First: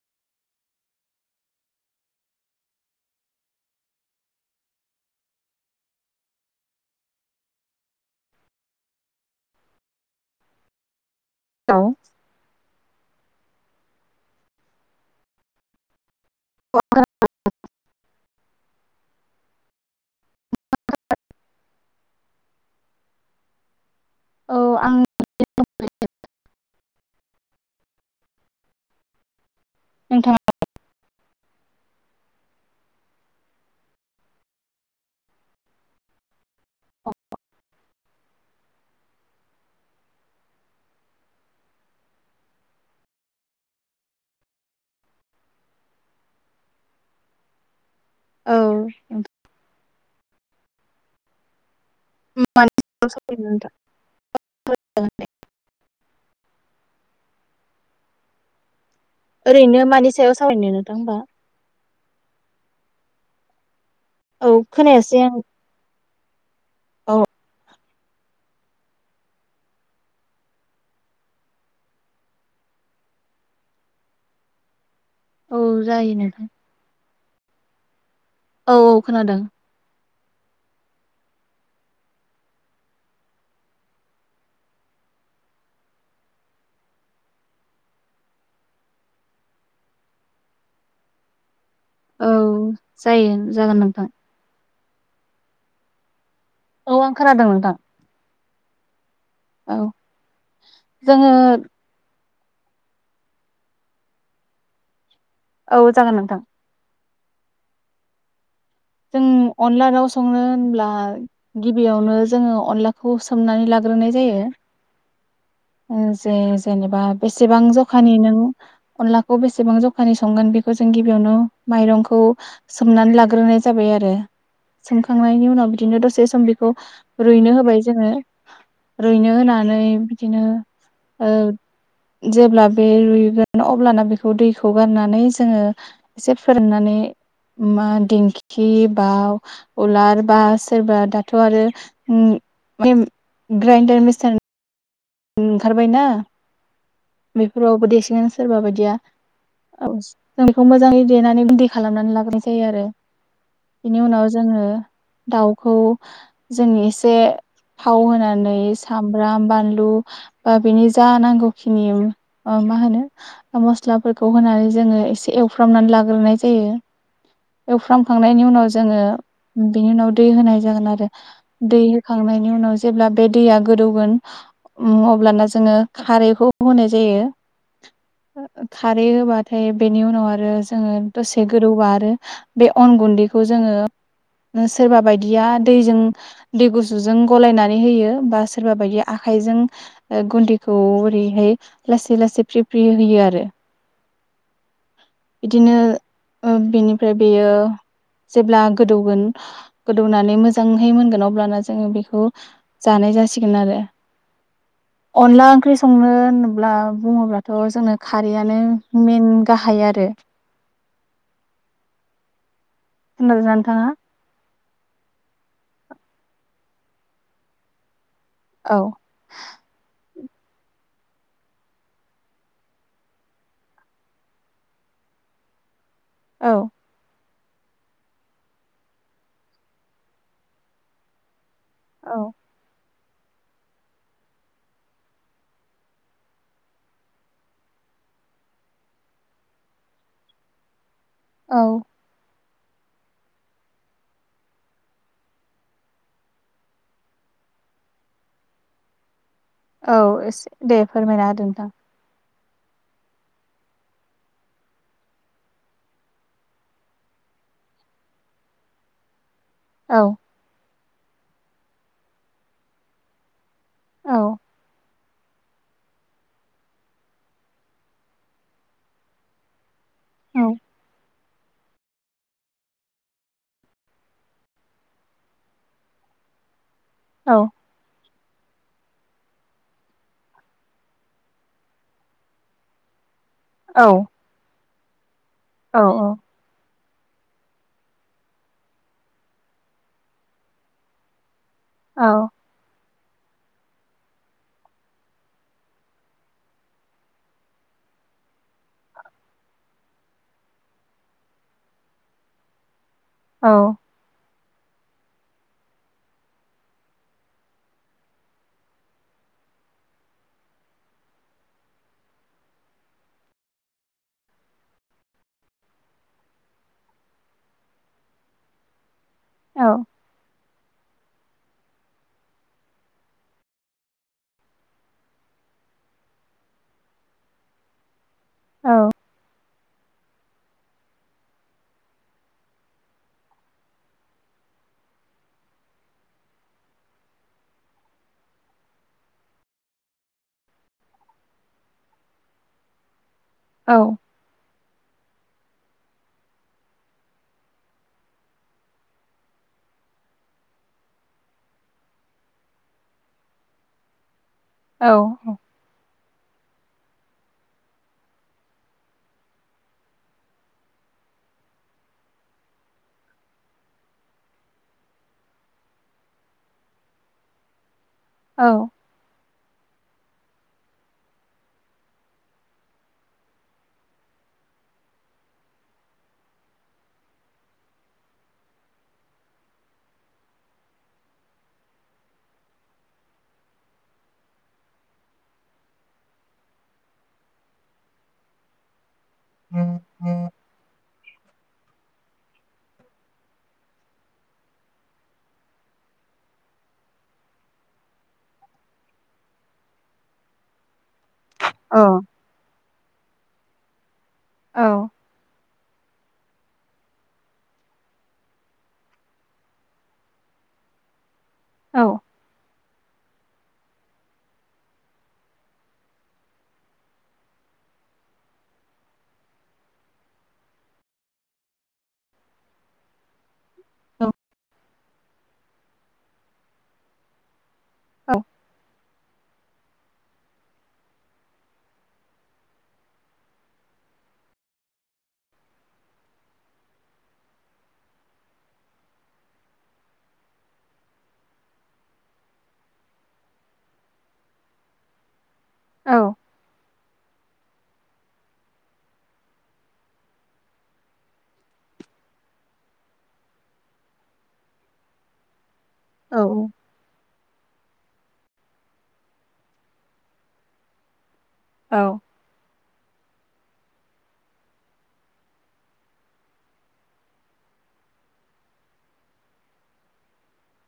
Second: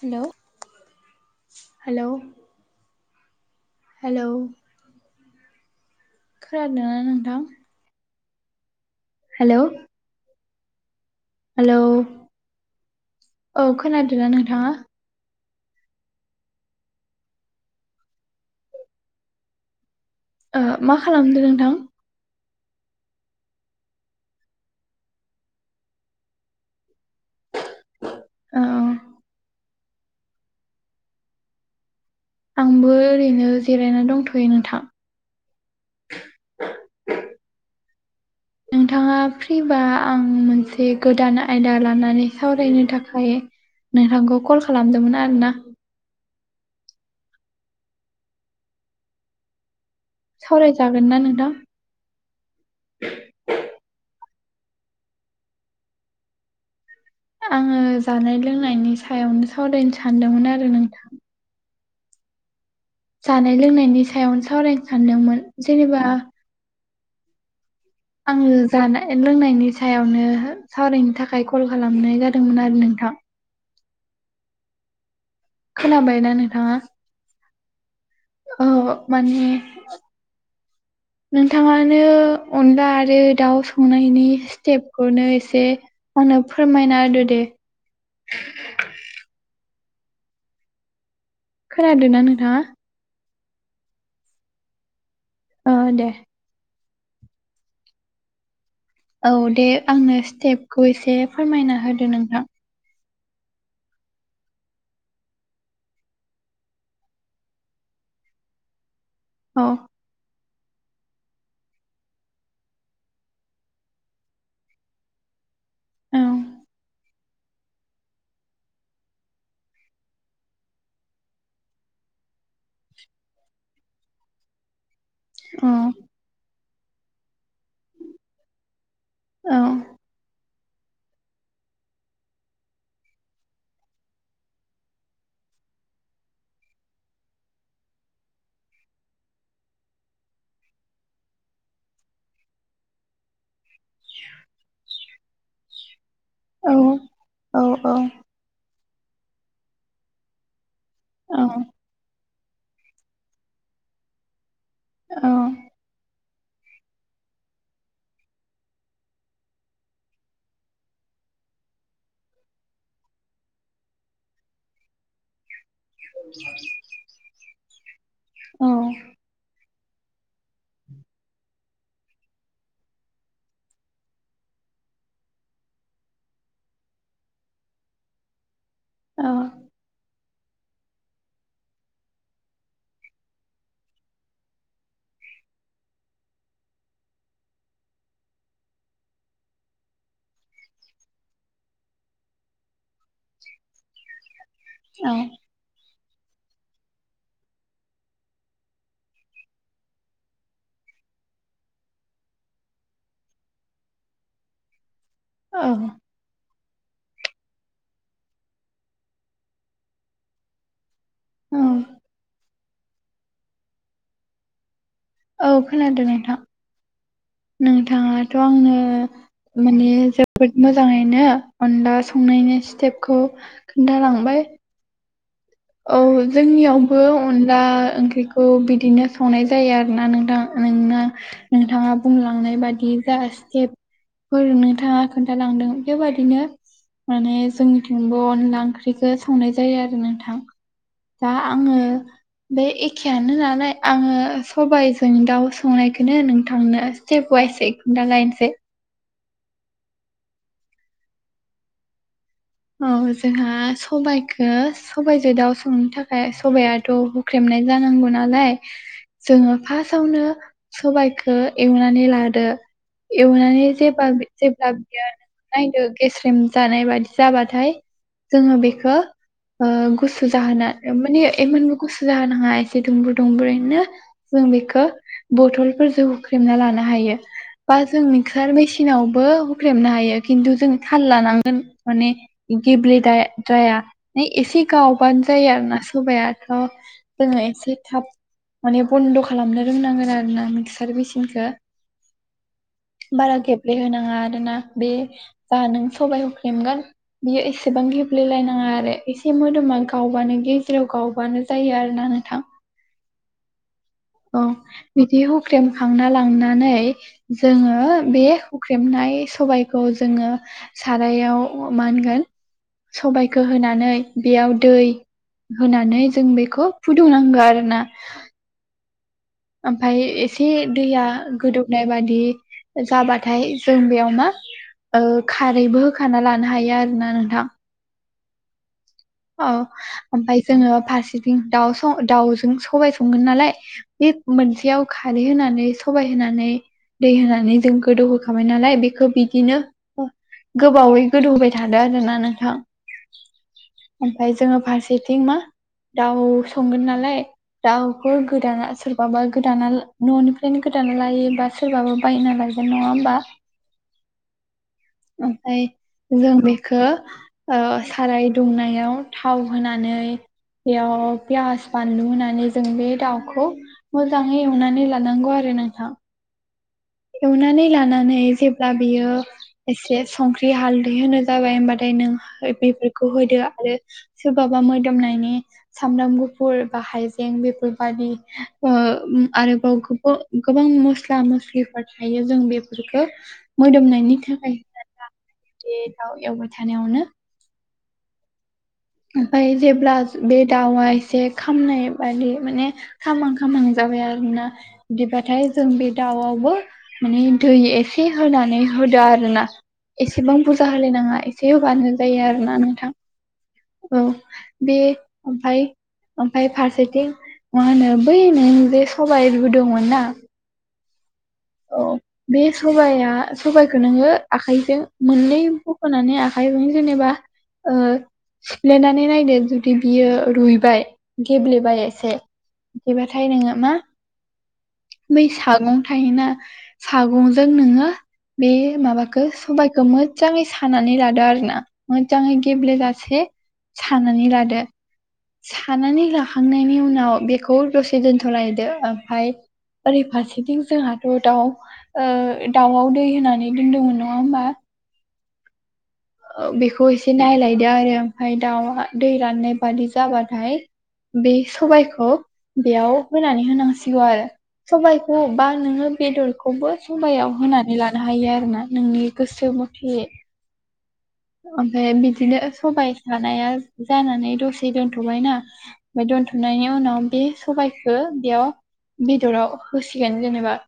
Hello hello hello खोनादों ना नोंथां हेलौ औ हेलौ औ खोनादोंना नोंथांआ ओ मा खालामदों नोंथां औ आं दं ओरैनो औ नोंथांआ आंबो ओरैनो जिरायना दंथ'यो नोंथां औ [inaudible] नोंथाआ फ्रिबा आं मोनसे गोदान आयदा लानानै सावरायनो थाखाय नोंथांखौ कल खालामदोंमोन आरोना औ सावरायजागोन ना नोंथां म [inaudible] आङो जानाय लोंनायनि सायावनो ओरैनो सावरायनो मानि सायाव सानदोंमोन सावरायनो आरो होमबा? नोंथां जानाय लोंनायनि सायावनो औ सावरायनो खोनायासै आं सानदोंमोन जेनोबा औ आङो जानाय लोंनायनि सायावनो सावरायनो थाखाय कल खालामनाय जादोंमोन आरो नोंथां औ जायो खोनाबायना नोंथां नोंथांआ ओ औ औ खोनादों। माने नोंथांआनो अनला आरो दाउ संनायनि स्टेप खौनो एसे आंनो फोरमायना होदो दे खोनादोंना औ नोंथांआ जायो जागोन नोंथां ओ दे औ आं खोनादों नोंथां औ दे आंनो स्टेपखौ एसे जोङो फोरमायना होदो नोंथां औ जागोन नोंथां जों औ अनला दाउ सं संनो होनब्ला गिबिआवनो जोङो अनलाखौ सोमनानै लाग्रोनाय जायो ओ औ जे जेनोबा बेसेबां जखानि नों अनलाखौ बेसेबां जखानि संगोन बेखौ जों गिबिआवनो माइरंखौ हो सोमनानै लाग्रोनाय जाबाय आरो सोमखांनायनि औ उनाव बिदिनो दसे सम बेखौ रुइनो होबाय जोङो रुइनो होनानै बिदिनो ओ जेब्ला बे रुइगोन अब्लाना बेखौ दैखौ गारनानै जोङो एसे फोरनानै मा दिंखि बाव उलार बा सोरबा दाथ' आरो उम ग्रेन ग्रेन्डार मेचिन ओंखारबायना औ बेफोरावबो देसिगोन सोरबा बायदिआ औ जों बेखौ मोजाङै औ देनानै गुन्दै खालामनानै लागोरनाय जायो आरो बेनि उनाव जोङो दाउखौ हो जों एसे थाव होनानै सामब्राम बानलु ओ बिनि जा नांगौ खिनि ओ‌ मा होनो मस्लाफोरखौ होनानै जोङो एसे एव हुफ्रामनानै लाग्रोनाय जायो ऐवफ्रामखांनायनि औ उनाव जोङो बेनि उनाव दै होनाय जागोन आरो दै होखांनायनि उनाव जेब्ला बे दैआ गोदौगोन हो उम अब्लाना जोङो खारैखौ होनाय जायो ओ खारै होबाथाय बेनि उनाव आरो जोङो दसे गोदौबा आरो बे अन गुन्दैखौ जोङो सोरबा बायदिया दैजों दै गुसुजों गलायनानै होयो बा सोरबा बायदिया आखाइजों गुन्दैखौ ओरैहाय लासै लासै फ्रि फ्रि होयो आरो औ बिदिनो बेनिफ्राय बेयो जेब्ला गोदौगोन गोदौनानै मोजांहै मोनगोन अब्लाना जोङो बेखौ जानाय जासिगोन आरो अनला औ ओंख्रि संनो होनोब्ला बुङोब्लाथ' जोंनो खारैयानो मेन गाहाय आरो औ [unintelligible] नोंथाङा औ खोनादों नोंथां नोंथाङाथ' आं औ माने जोबोद मोजाङैनो अनला संनायनि स्टेपखौ खोन्थालांबाय औ औ जोंनियाव बो अनला ओंख्रिखौ बिदिनो संनाय जायो आरोना नोंथां नोंना नोंथाङा औ बुंलांनाय बादि जा केबफोर नोंथाङा खोन्थालांदों बेबादिनो माने जोंनिथिंबो अनला ओंख्रिखौ संनाय जायो आरो नोंथां दा आङो औ बे एखेयानो नालाय आङो सबाइजों दाउ संनायखौनो नोंथांनो [unintelligible] औ एसे दे फोरमायना होदो नोंथां औ जोंहा सबाइखौ सबाइजों दाउ संनो थाखाय सबायाथ' हुख्रेमनाय जानांगौ नालाय जोङो औ फार्स्टावनो सबाइखौ एवनानै लादो एवनानै जे औ जेब्ला बियो नायदो गेस्रेम जानाय बादि जाबाथाय जोङो बेखौ गुसु औ जाहोना माने [unintelligible] गुसु जानाङा एसे दुंब्रु दुंब्रुयैनो जों बेखौ बथलफोरजों होख्रेमना लानो हायो औ बा जों मिक्सार मेसिनावबो हुख्रेबनो हायो खिन्थु जों थाल लानांगोन माने गेब्ले जाया ना एसे गावबानो जाया आरो औ ना सबाया जोङो एसे थाब माने बन्द' खालामनो रोंनांगोन आरो ना मिक्सार मेसिनखौ औ बारा गेब्लेहोनाङा आरोना बे जा नों सबाइ हफ्लेमगोन बियो एसेबां गेब्लेलायनाङा आरो एसे मोदोमा गावबानो गेजेराव गावबानो जायो आरोना नोंथां औ औ बिदि हुख्रेम खांना लांनानै जोङो बे हुख्रेमनाय सबायखौ जोङो सारायाव मा होनगोन सबाइखौ होनानै बेयाव दै होनानै जों बेखौ फुदुंनांगौ आरोना औ ओमफ्राय एसे दैया गोदौनाय बादि जाबाथाय जों बेयाव मा खारैबो होखाना लानो हायो आरो ना नोंथां औ औ ओमफ्राय जोङो फारसेथिं दाउ दाउजों सबाय संगोन नालाय बे मोनसेयाव खारै होनानै सबाइ होनानै दै होनानै जों गोदौहोखाबाय नालाय बेखौ बिदिनो गोबावै गोदौ होबाय थादों आरोना नोंथां। औ ओमफ्राय जोङो फारसेथिं मा दाउ संगोन नालाय दाउखौ गोदाना सोरबाबा गोदाना न'निफ्रायनो गोदाना लायोबा सोरबाबा बायना लायगोन नङा ओमबा? औ ओमफाय जों बेखो ओ साराइ दुंनायाव थाव होनानै बेयाव पियास बानलु होनानै जों बे दाउखौ मोजाङै एवनानै लानांगौ आरो नोंथां। एवनानै लानानै जेब्ला बेयो एसे संख्रि हालदै होनो जाबाय ओमबाथाय नों बेफोरखौ होदो आरो सोरबाबा मोदोमनायनि सामब्राम गुफुर बा हायजें बेफोरबादि ओ आरोबाव गोबाव गोबां मस्ला मस्लिफोर थायो जों बेफोरफोरखो मोदोमनायनि थाखाय [unintelligible] बे दाउ एवबाय थानायावनो ओमफाय जेब्ला बे दाउआ एसे खामनाय बादि माने खामां खामां जाबाय आरोना। बिदिबाथाय जों बे दाउआवबो माने दै एसे होनानै होदो आरोना एसेबां बुरजा होलाय नाङा। एसे होबानो जायो आरोना नोंथां औ बे ओमफ्राय ओमफ्राय फारसेथिं मा होनो बै नों जे सबाइ रुदोंमोन ना औ बे सबाइया सबाइखौ नोङो आखाइजों मोननै बख'नानै आखाइजों जेनेबा ओ सिफ्लेनानै नायदो जुदि बियो रुइबाय गेब्लेबाय एसे बिदिबाथाय नोङो मा अ बै सागं थायोना सागंजों नोङो बे माबा खो सबाइखो मोजाङै सानानै लादो आरोना मोजाङै गेब्लेेजासे सानानै लादो। सानानै लाखांनायनि उनाव बेखौ दसे दोनथ'लायदो ओमफ्राय ओरै फारसेथिं जोंहाथ' दाउ ओ दाउआव दै होनानै दोनदोंमोन नङा ओमबा औ ओ बेखौ एसे नायलायदो आरो ओमफ्राय दाउआ दै राननाय बादि जाबाथाय बे सबाइखौ बेयाव होनानै होनांसिगौ आरो। सबाइखौ बा नोङो बेदरखौबो सबायाव होनानै लानो हायो आरोना नोंनि गोसो मथे ओमफ्राय बिदिनो सबाइ सानाया जानानै दसे दोनथ'बायना ओमफ्राय दोनथ'नायनि उनाव बे सबाइखौ बेयाव बेदराव होसिगोन जेनेबा।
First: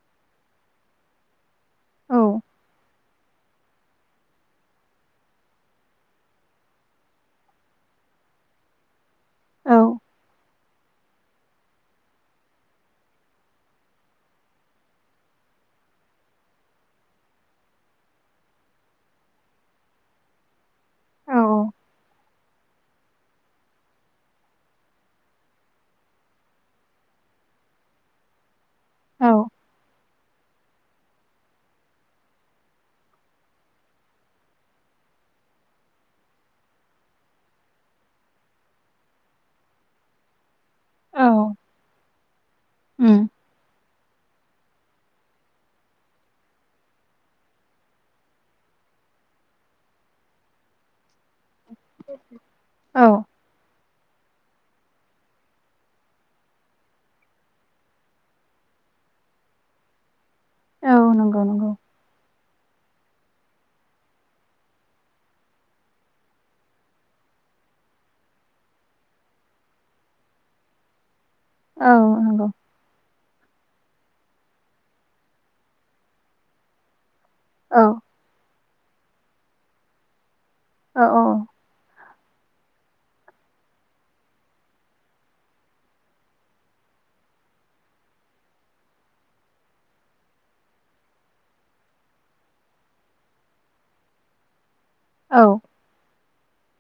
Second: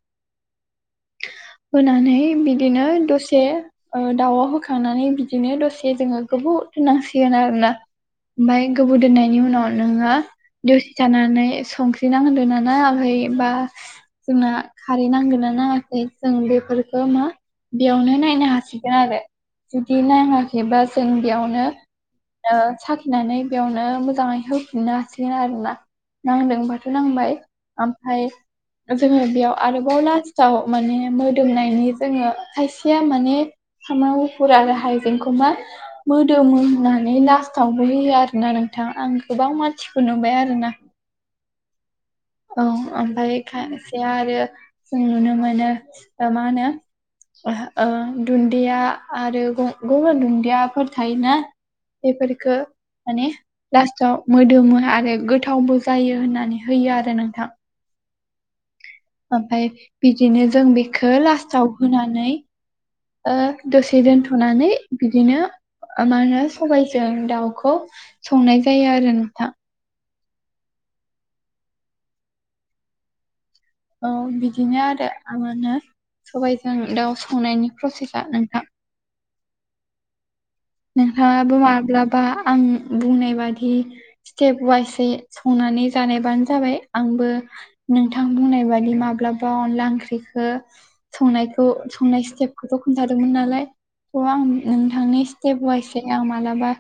होनानै बिदिनो दसे ओ दाउआव होखांनानै बिदिनो दसे जोङो गोबाव दोननांसिगोन आरोना। ओमफाय गोबौ दोननायनि उनाव नोङो दसे थानानै संख्रि नांदोंना नाङाखै बा जोंना खारै नांदोंना नाङा खै जों बेफोरखौ मा बेयावनो नायनो हासिगोन आरो। जुदि नाङाखैबा जों बेयावनो ओ साखिनानै बेयावनो मोजाङै होफिननो हासिगोन आरोना। नांदोंबाथ' नांबाय ओमफाय जोङो बेयाव आरोबाव लास्टाव माने मोदोमनायनि जोङो खायसेया माने सामब्राम गुफुर आरो हाइजेंखौ मा मोदोम होननानै लास्टावबो होयो आरोना नोंथां आं गोबां मानसिखौ नुबाय आरो ना औ ओमफाय खायसेया आरो जों नुनो मोनो मा होनो ओ दुन्दिया आरो गुबुन दुन्दियाफोर थायोना बेफोरखो माने लास्टाव मोदोमो आरो गोथावबो जायो होननानै होयो आरो नोंथां ओमफाय बिदिनो जों बेखौ लास्टाव होनानै ओ दसे दोनथ'नानै बिदिनो मा होनो सबायजों दाउखौ संनाय जायो आरो नोंथां औ नंगौ औ बिदिनो आरो आंना [unintelligible] सबायजों दाउ संनायनि प्रसेसा नोंथां नोंथाङाबो माब्लाबा आं बुंनाय बादि स्टेप वाइसयै संनानै जानायबानो जाबाय आंबो नोंथां बुंनाय बादि माब्लाबा अनला ओंख्रिखो संनायखौ संनाय स्टेपखौथ' खोनथादोंमोन नालाय थ' आं नोंथांनि थेअबायसै आं मालाबा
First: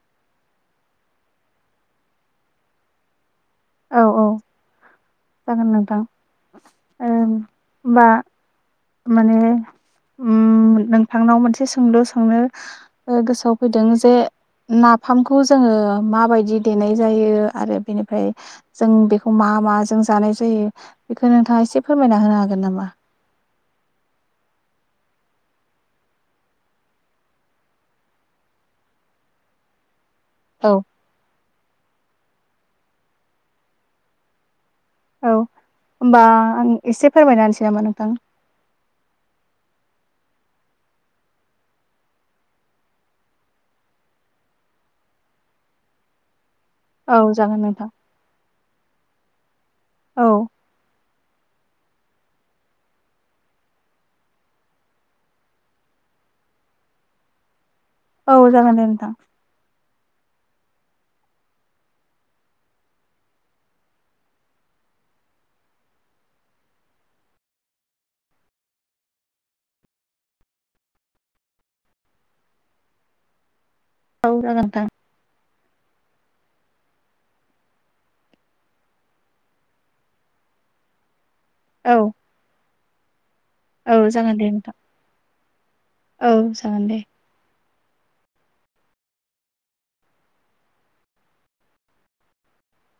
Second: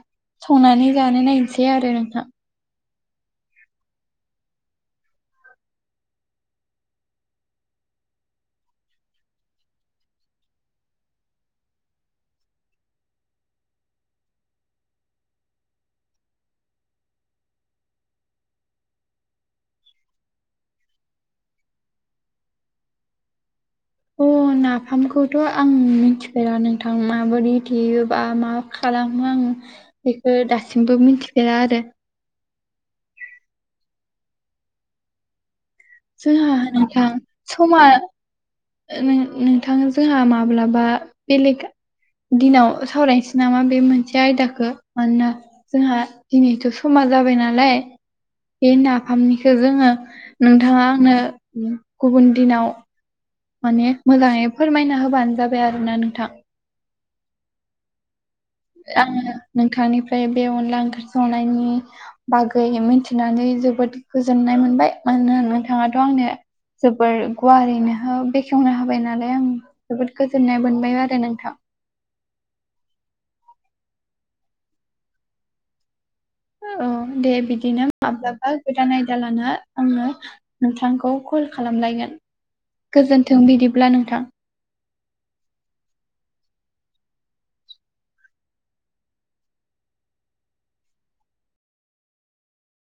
संनानै जानो नायसै आरो नोंथां औ औ जागोन नोंथां ओ होमबा माने उम नोंथांनाव मोनसे सोंलु सोंनो गोसोआव फैदों जे नाफामखौ जोङो माबायदि देनाय जायो आरो बेनिफ्राय जों बेखौ मा माजों जानाय जायो बेखौ नोंथाङा एसे फोरमायना होनो हागोन नामा अ नाफामखौथ' आं मिथिफेरा नोंथां माबोरै देयोबा मा खालामो आं बेखौ औ दासिमबो मिथिफेरा आरो औ होमबा जोंहा आं एसे फोरमायना होनसै नामा नोंथां ओ नोंथां जोंहा माब्लाबा बेलेग दिनाव सावरायनोसै नामा बे मोनसे आयदाखौ मानोना जोंहा दिनैथ' समा औ जाबाय जागोन नालाय नोंथां बे नाफामनिखौ जोङो औ नोंथाङा आंनो गुबुन दिनाव माने मोजाङै फोरमायना होबानो जाबाय आरोना नोंथां औ जागोन दे नोंथां। आङो नोंथांनिफ्राय बे अनला ओंख्रि संनायनि बागै मिथिनानै जोबोद गोजोननाय मोनबाय मानोना नोंथाङाथ' आंनो जोबोर गुवारैनो बेखेवनो होबाय नालाय आंनो जोबोद गोजोननाय मोनबाय आरो नोंथां औ जागोन नोंथां औ दे बिदिनो माब्लाबा गोदान आयदा लाना आङो नोंथांखौ कल औ खालामलायगोन गोजोन्थों बिदि औ जागोन दे नोंथां औ जागोन दे